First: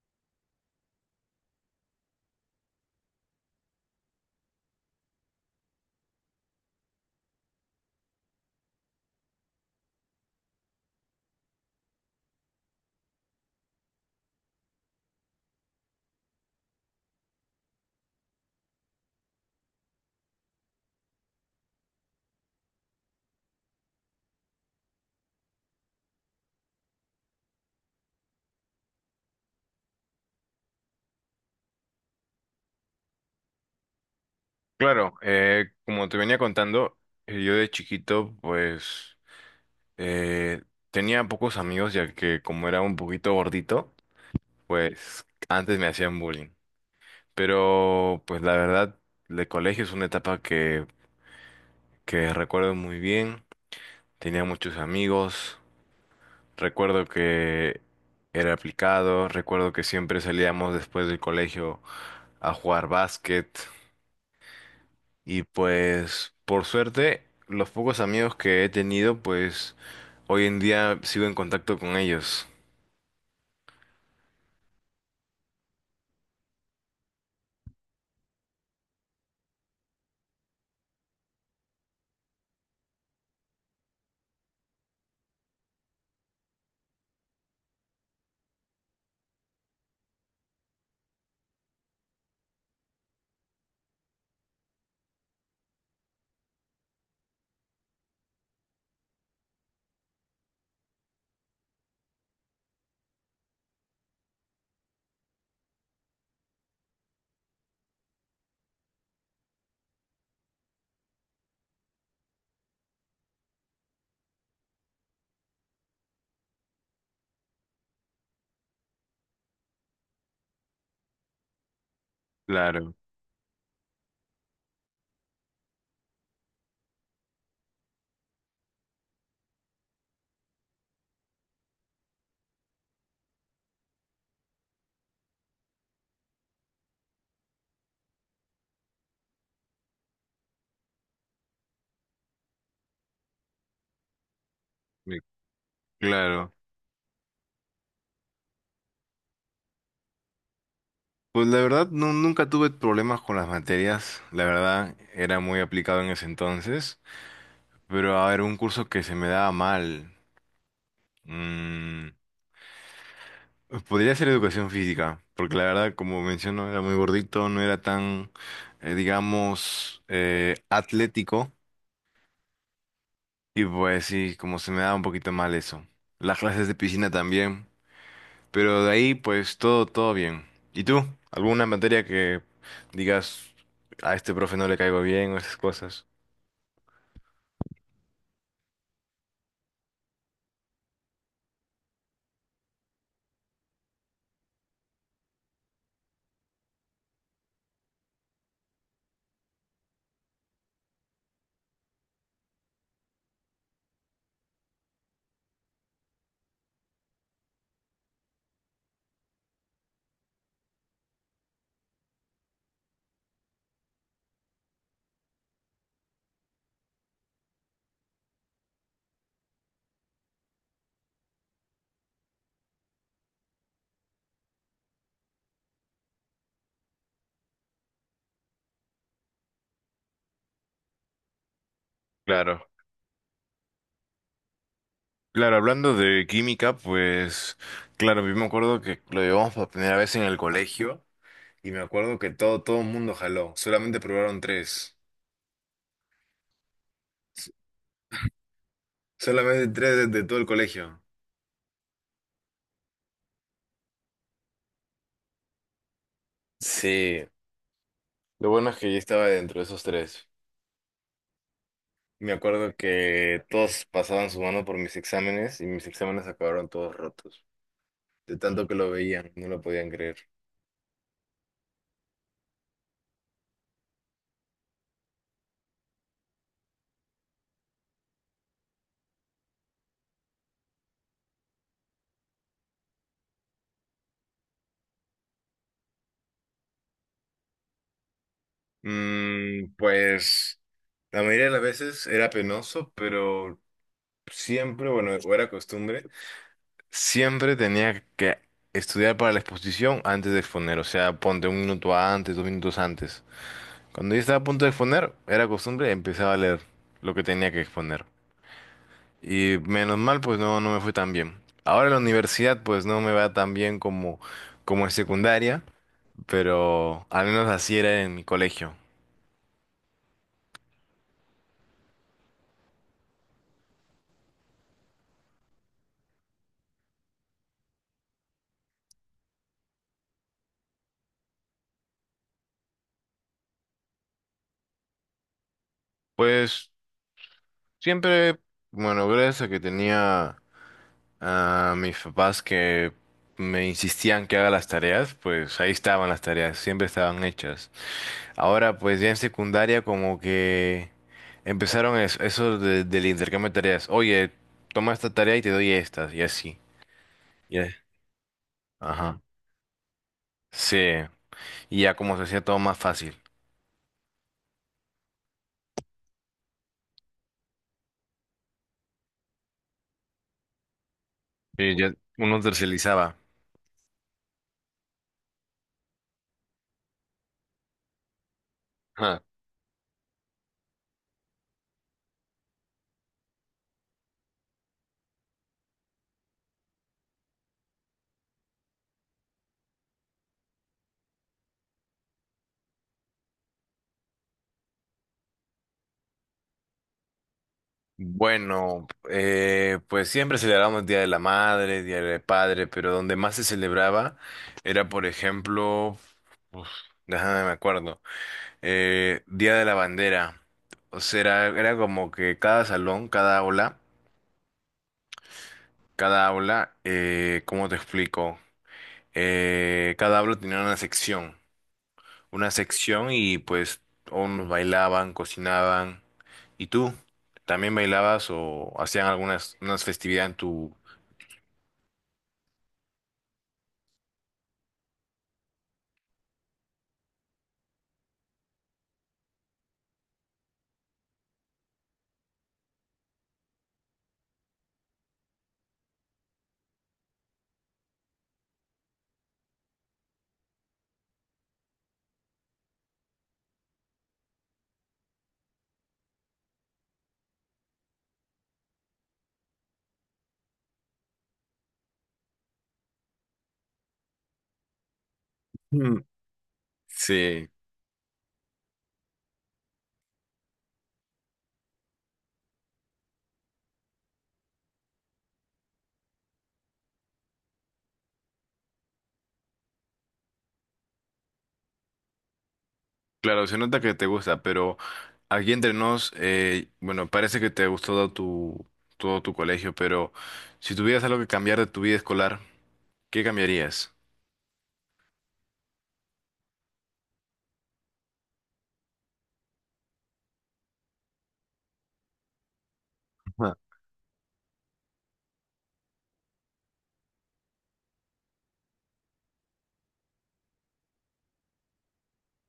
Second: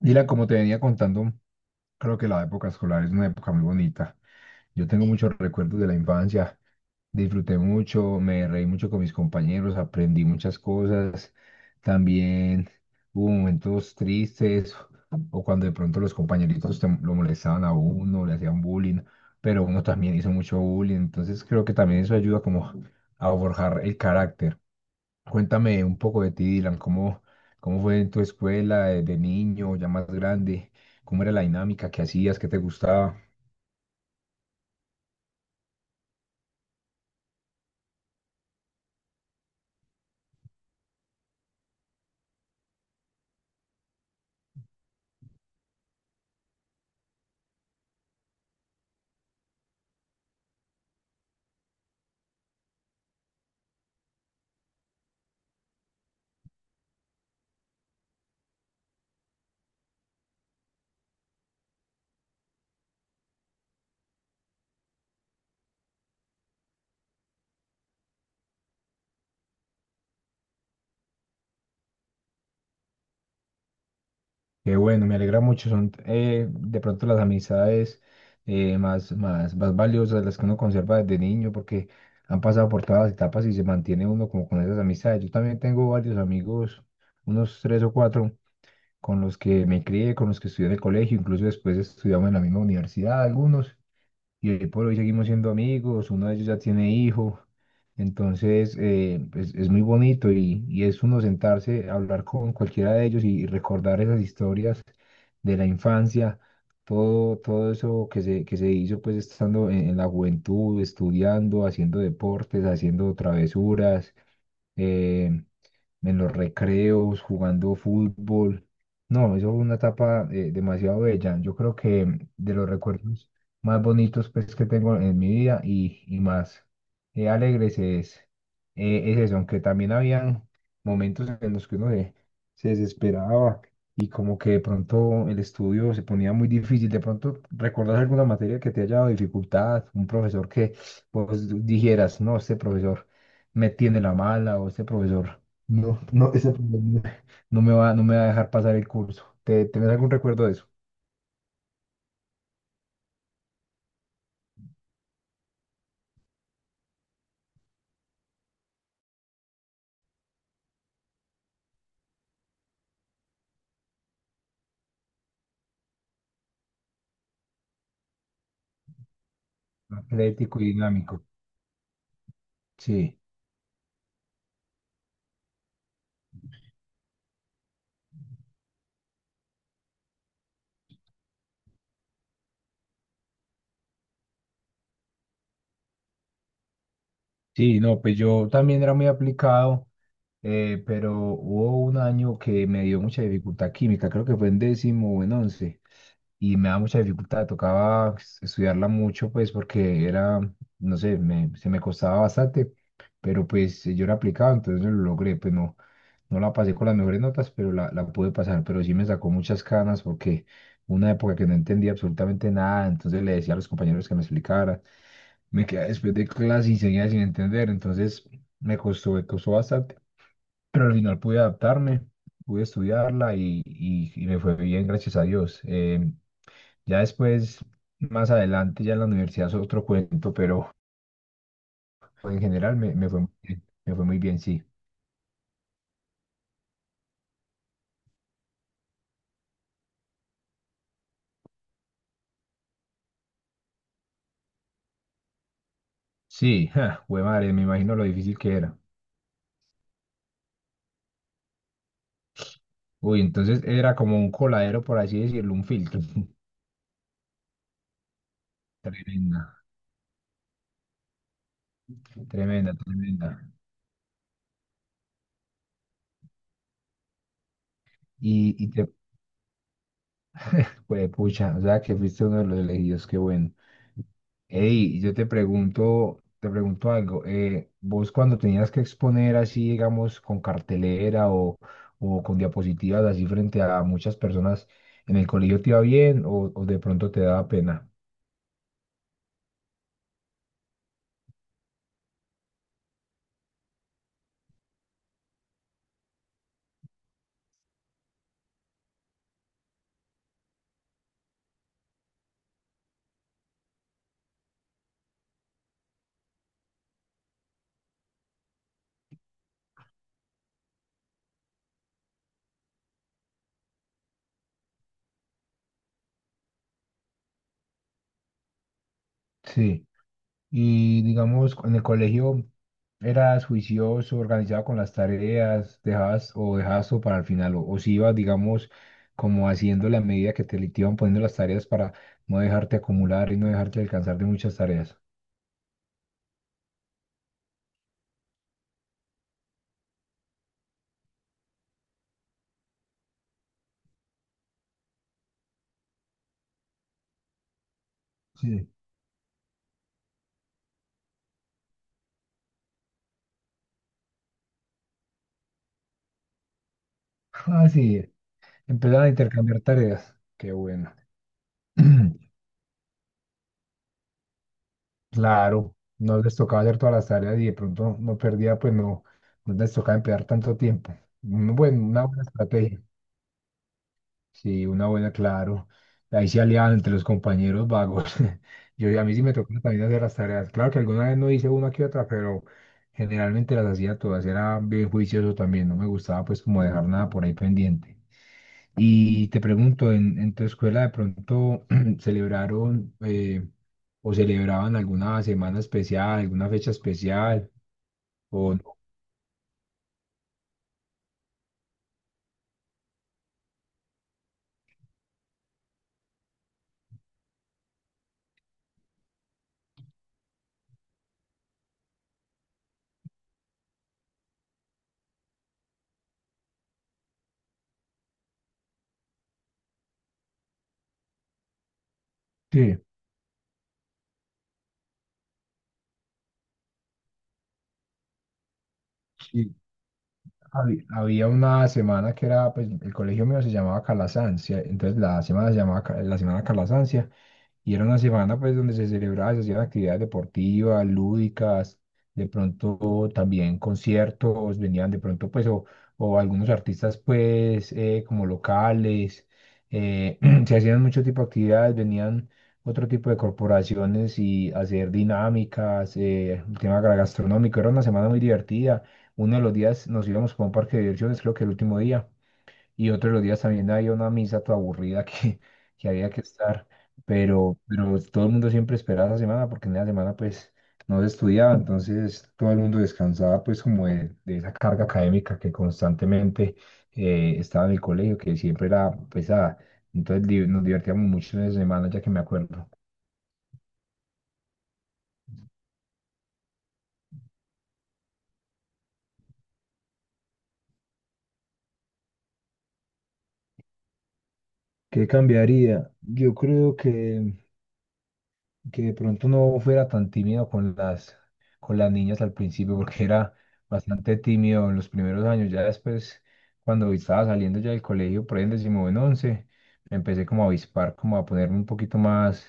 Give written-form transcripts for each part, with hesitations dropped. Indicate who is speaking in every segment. Speaker 1: Dylan, como te venía contando, creo que la época escolar es una época muy bonita. Yo tengo muchos recuerdos de la infancia, disfruté mucho, me reí mucho con mis compañeros, aprendí muchas cosas. También hubo momentos tristes o cuando de pronto los compañeritos lo molestaban a uno, le hacían bullying, pero uno también hizo mucho bullying. Entonces creo que también eso ayuda como a forjar el carácter. Cuéntame un poco de ti, Dylan, cómo fue en tu escuela de niño, ya más grande, cómo era la dinámica, qué hacías, qué te gustaba.
Speaker 2: Claro, como te venía contando, yo de chiquito pues eh, tenía pocos amigos ya que como era un poquito gordito, pues antes me hacían bullying. Pero pues la verdad, el colegio es una etapa que recuerdo muy bien, tenía muchos amigos, recuerdo que era aplicado, recuerdo que siempre salíamos después del colegio a jugar básquet. Y pues, por suerte, los pocos amigos que he tenido, pues hoy en día sigo en contacto con ellos.
Speaker 1: Qué bueno, me alegra mucho, son de pronto las amistades más valiosas, las que uno conserva desde niño, porque han pasado por todas las etapas y se mantiene uno como con esas amistades. Yo también tengo varios amigos, unos tres o cuatro, con los que me crié, con los que estudié en el colegio, incluso después estudiamos en la misma universidad, algunos. Y hoy por hoy seguimos siendo amigos, uno de ellos ya tiene hijo, entonces es muy bonito y es uno sentarse a hablar con cualquiera de ellos y recordar esas historias de la infancia, todo eso que se hizo pues estando en la juventud, estudiando, haciendo deportes, haciendo travesuras. eh, en los recreos, jugando fútbol. No, eso fue una etapa demasiado bella. Yo creo que de los
Speaker 2: Claro,
Speaker 1: recuerdos más bonitos pues, que tengo en mi vida y más eh, alegres es, es eso, aunque también habían momentos en los que se desesperaba y como que de pronto el estudio se ponía muy difícil. De pronto, ¿recordás alguna materia que te haya dado dificultad? Un profesor que vos dijeras, no, este profesor me tiene la mala, o este
Speaker 2: mi-
Speaker 1: profesor no, ese
Speaker 2: claro.
Speaker 1: problema no me va a dejar pasar el curso. ¿ tenés algún recuerdo de eso?
Speaker 2: Pues la verdad, nunca tuve problemas con las materias. La verdad, era muy aplicado en ese entonces. Pero a ver, un curso que se me daba mal. mm, podría ser educación física. Porque la verdad, como menciono, era muy gordito, no era tan, digamos,
Speaker 1: Atlético y dinámico.
Speaker 2: atlético.
Speaker 1: Sí.
Speaker 2: Y pues sí, como se me da un poquito mal eso. Las clases de piscina también. Pero de ahí, pues todo, todo bien. ¿Y tú? ¿Alguna materia que digas a este profe no le caigo bien o esas cosas?
Speaker 1: Sí, no, pues yo también era muy aplicado, pero hubo un año que me dio mucha dificultad química, creo que fue en décimo o en once, y me daba mucha dificultad, tocaba estudiarla mucho, pues porque era, no sé, se me costaba bastante, pero pues yo era aplicado, entonces lo logré, pues no, no la pasé con las mejores notas, pero la pude pasar, pero sí me sacó muchas canas porque una época que no entendía absolutamente nada, entonces le decía a los compañeros que me explicara. Me quedé después de clase y seguía sin entender, entonces me costó bastante, pero al final pude adaptarme, pude estudiarla y me fue bien, gracias a Dios. Ya después, más adelante, ya en la universidad es otro cuento, pero en
Speaker 2: Claro.
Speaker 1: general me fue muy bien, me fue muy bien, sí.
Speaker 2: Claro, hablando de química, pues claro, yo me acuerdo que lo llevamos por primera vez en el colegio y me acuerdo que todo, todo el mundo jaló. Solamente probaron tres.
Speaker 1: Sí, ja, jue
Speaker 2: S-
Speaker 1: madre, me imagino lo difícil que era.
Speaker 2: Solamente tres de todo el colegio.
Speaker 1: Uy, entonces era como un coladero, por así decirlo, un filtro.
Speaker 2: Sí, lo bueno es que yo estaba dentro de
Speaker 1: Tremenda.
Speaker 2: esos tres. Me acuerdo
Speaker 1: Tremenda, tremenda.
Speaker 2: que todos pasaban su mano por mis exámenes y mis exámenes acabaron todos rotos. De
Speaker 1: Y,
Speaker 2: tanto
Speaker 1: y
Speaker 2: que
Speaker 1: te,
Speaker 2: lo veían, no lo podían creer.
Speaker 1: pues, pucha, o sea, que fuiste uno de los elegidos, qué bueno. Ey, yo te pregunto algo. Vos cuando tenías que exponer así, digamos, con cartelera o con diapositivas así frente a muchas personas en el colegio, ¿te iba bien o de pronto te daba pena?
Speaker 2: Pues la mayoría de las veces era penoso, pero siempre, bueno, o era costumbre, siempre tenía que estudiar para la exposición antes de exponer. O sea, ponte un minuto antes, dos minutos antes. Cuando ya estaba a punto de exponer, era costumbre, empezaba a leer lo que tenía que exponer. Y menos mal, pues no, no me fue tan bien. Ahora en la universidad, pues no me va tan bien como en secundaria, pero al menos así era en mi colegio.
Speaker 1: Sí. Y digamos, en el colegio eras juicioso, organizado con las tareas, dejabas, o dejabas todo para el final, o si ibas, digamos, como haciendo la medida que te iban poniendo las tareas para no dejarte acumular y no dejarte alcanzar de muchas tareas.
Speaker 2: Pues siempre, bueno, gracias a que tenía a mis papás que me insistían que haga las tareas, pues ahí estaban las tareas, siempre estaban hechas.
Speaker 1: Sí.
Speaker 2: Ahora, pues ya en secundaria, como que eso, del intercambio de tareas. Oye, toma esta tarea y te doy estas, y así. Ya.
Speaker 1: Ah, sí, empezaban a
Speaker 2: Ajá.
Speaker 1: intercambiar tareas. Qué
Speaker 2: Sí,
Speaker 1: bueno.
Speaker 2: y ya como se hacía todo más fácil.
Speaker 1: Claro, no les tocaba hacer todas las tareas y de pronto no perdía, pues no, no les tocaba emplear tanto tiempo.
Speaker 2: Y
Speaker 1: Bueno,
Speaker 2: ya
Speaker 1: una buena
Speaker 2: uno
Speaker 1: estrategia.
Speaker 2: tercerizaba.
Speaker 1: Sí, una buena, claro. Ahí se aliaban entre los compañeros vagos. Yo, a mí
Speaker 2: Ajá.
Speaker 1: sí me tocó también hacer las tareas. Claro que alguna vez no hice una que otra, pero generalmente las hacía todas. Era bien juicioso también. No me gustaba pues como dejar nada por ahí pendiente. Y te pregunto, en tu escuela de pronto celebraron o celebraban alguna semana especial, alguna fecha especial? ¿O no?
Speaker 2: Bueno, pues siempre celebrábamos Día de la Madre, Día del Padre, pero donde más se celebraba era, por ejemplo, uf, déjame me acuerdo, Día de la Bandera. O sea, era, era como que cada salón, cada aula, ¿cómo te explico? Cada aula tenía una
Speaker 1: Sí.
Speaker 2: sección y pues unos bailaban, cocinaban. ¿Y tú? ¿También bailabas o hacían algunas unas festividades en tu...
Speaker 1: Había, había una semana que era, pues el colegio mío se llamaba Calasancia, entonces la semana se llamaba la semana Calasancia, y era una semana pues donde se celebraba, se hacían actividades deportivas, lúdicas, de pronto también conciertos, venían de pronto o algunos artistas pues como locales, eh, se hacían mucho tipo de actividades, venían otro tipo de corporaciones y hacer dinámicas, el tema gastronómico, era una semana muy divertida. Uno de los días nos íbamos para un parque de diversiones, creo que el último día, y otros los días también había una misa toda aburrida que
Speaker 2: Mm,
Speaker 1: había que estar,
Speaker 2: sí,
Speaker 1: pero todo el mundo siempre esperaba esa semana, porque en la semana pues no se estudiaba, entonces todo el mundo descansaba pues como de esa carga académica que constantemente estaba en el colegio, que siempre era pesada, entonces nos divertíamos mucho en esa semana ya que me acuerdo.
Speaker 2: claro, se nota que te gusta, pero aquí entre nos, bueno, parece que te gustó todo todo tu colegio, pero si tuvieras algo que cambiar de tu vida escolar, ¿qué cambiarías?
Speaker 1: ¿Qué cambiaría? Yo creo que de pronto no fuera tan tímido con con las niñas al principio, porque era
Speaker 2: Ajá.
Speaker 1: bastante tímido en los primeros años. Ya después, cuando estaba saliendo ya del colegio, por ahí en décimo en once, me empecé como a avispar, como a ponerme un poquito más,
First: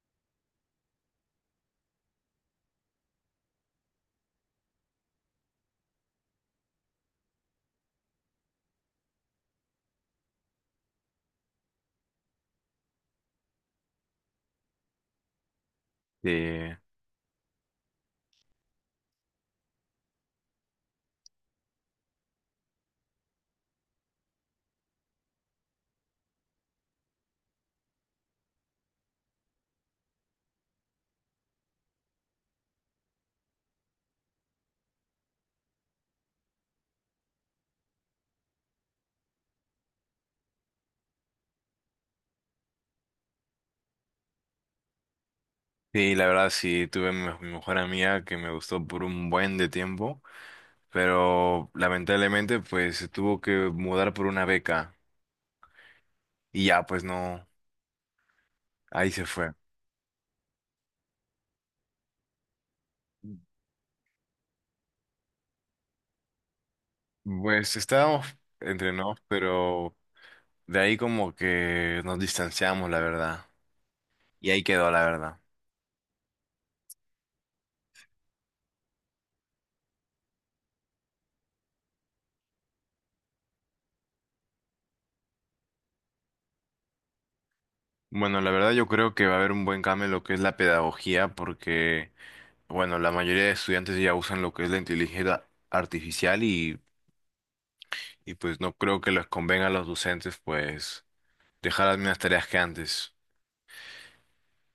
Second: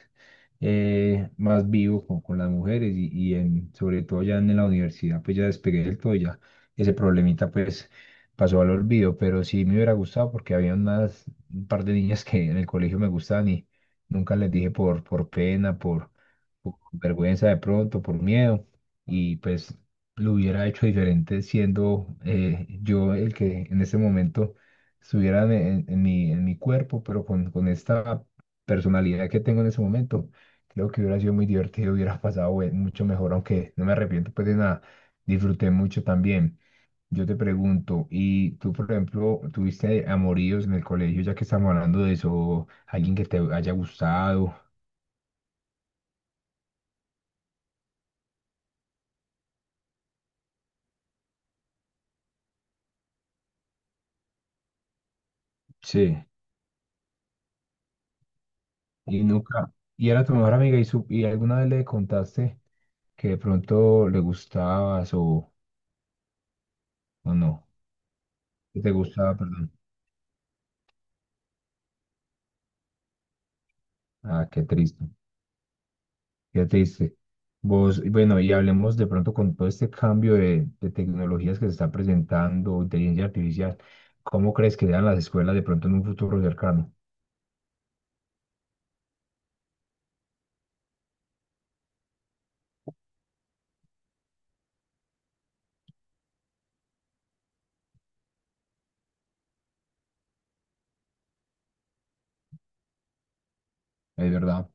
Speaker 1: más vivo con las mujeres y sobre todo ya en la universidad, pues ya despegué del todo, y ya ese problemita pues pasó al olvido, pero sí me hubiera gustado porque había unas, un par de niñas que en el colegio me gustaban y nunca les dije por pena, por
Speaker 2: Sí,
Speaker 1: por vergüenza de pronto, por miedo, y pues lo hubiera hecho diferente siendo yo el que en ese momento estuviera en mi cuerpo, pero con esta personalidad que tengo en ese momento, creo que hubiera sido muy divertido, hubiera pasado mucho mejor, aunque no me arrepiento pues de nada, disfruté mucho también. Yo te pregunto, ¿y tú, por ejemplo, tuviste amoríos en el colegio, ya que estamos hablando de eso, alguien que te haya gustado?
Speaker 2: sí, la verdad sí, tuve mi mejor amiga que me gustó por un buen de tiempo, pero lamentablemente pues se tuvo que mudar por una beca
Speaker 1: Sí.
Speaker 2: y ya pues no, ahí
Speaker 1: Y
Speaker 2: se fue.
Speaker 1: nunca, y era tu mejor amiga y alguna vez le contaste que de pronto le gustabas o no,
Speaker 2: Pues estábamos
Speaker 1: que
Speaker 2: entre
Speaker 1: te
Speaker 2: nos,
Speaker 1: gustaba, perdón.
Speaker 2: pero de ahí como que nos distanciamos, la verdad.
Speaker 1: Ah,
Speaker 2: Y ahí
Speaker 1: qué
Speaker 2: quedó, la
Speaker 1: triste,
Speaker 2: verdad.
Speaker 1: qué triste. Vos, y bueno, y hablemos de pronto con todo este cambio de tecnologías que se está presentando, inteligencia artificial, ¿cómo crees que sean las escuelas de pronto en un futuro cercano?
Speaker 2: Bueno, la verdad yo creo que va a haber un buen cambio en lo que es la pedagogía, porque, bueno, la mayoría de estudiantes ya usan lo que es la inteligencia artificial y pues no creo que les convenga a los docentes, pues, dejar las mismas tareas que antes.
Speaker 1: Es verdad,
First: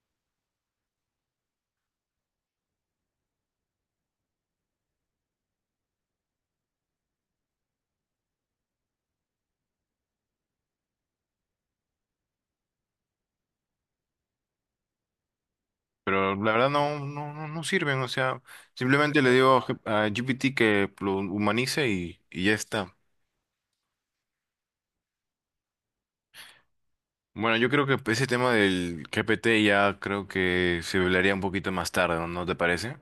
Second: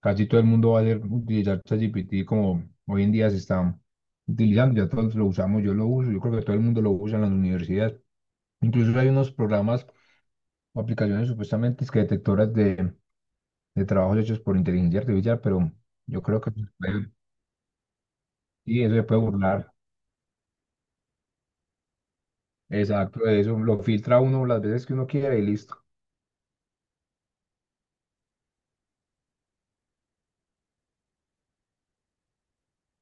Speaker 1: casi todo el mundo va a utilizar ChatGPT como hoy en día se está utilizando, ya todos lo usamos, yo lo uso, yo creo que todo el mundo lo usa en las universidades. Incluso hay unos programas o aplicaciones supuestamente es que detectoras de trabajos hechos por inteligencia artificial, pero yo
Speaker 2: Pero
Speaker 1: creo que
Speaker 2: la verdad no, no sirven, o sea,
Speaker 1: y eso se puede
Speaker 2: simplemente le digo
Speaker 1: burlar.
Speaker 2: a GPT que lo humanice y ya está.
Speaker 1: Exacto, de eso lo filtra uno las veces que uno quiera y listo.
Speaker 2: Bueno, yo creo que ese tema del GPT ya creo que se hablaría un poquito más tarde, ¿no? ¿No te parece?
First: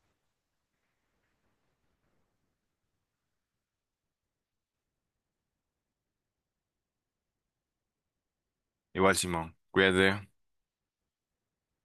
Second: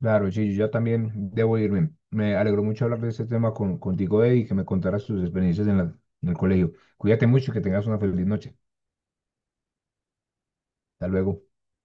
Speaker 1: Claro, sí, yo ya también debo irme. Me alegró mucho hablar de este tema contigo, Eddie, y que me contaras tus experiencias en en el colegio. Cuídate mucho y que tengas una feliz noche.
Speaker 2: Igual, Simón, cuídate.
Speaker 1: Hasta luego.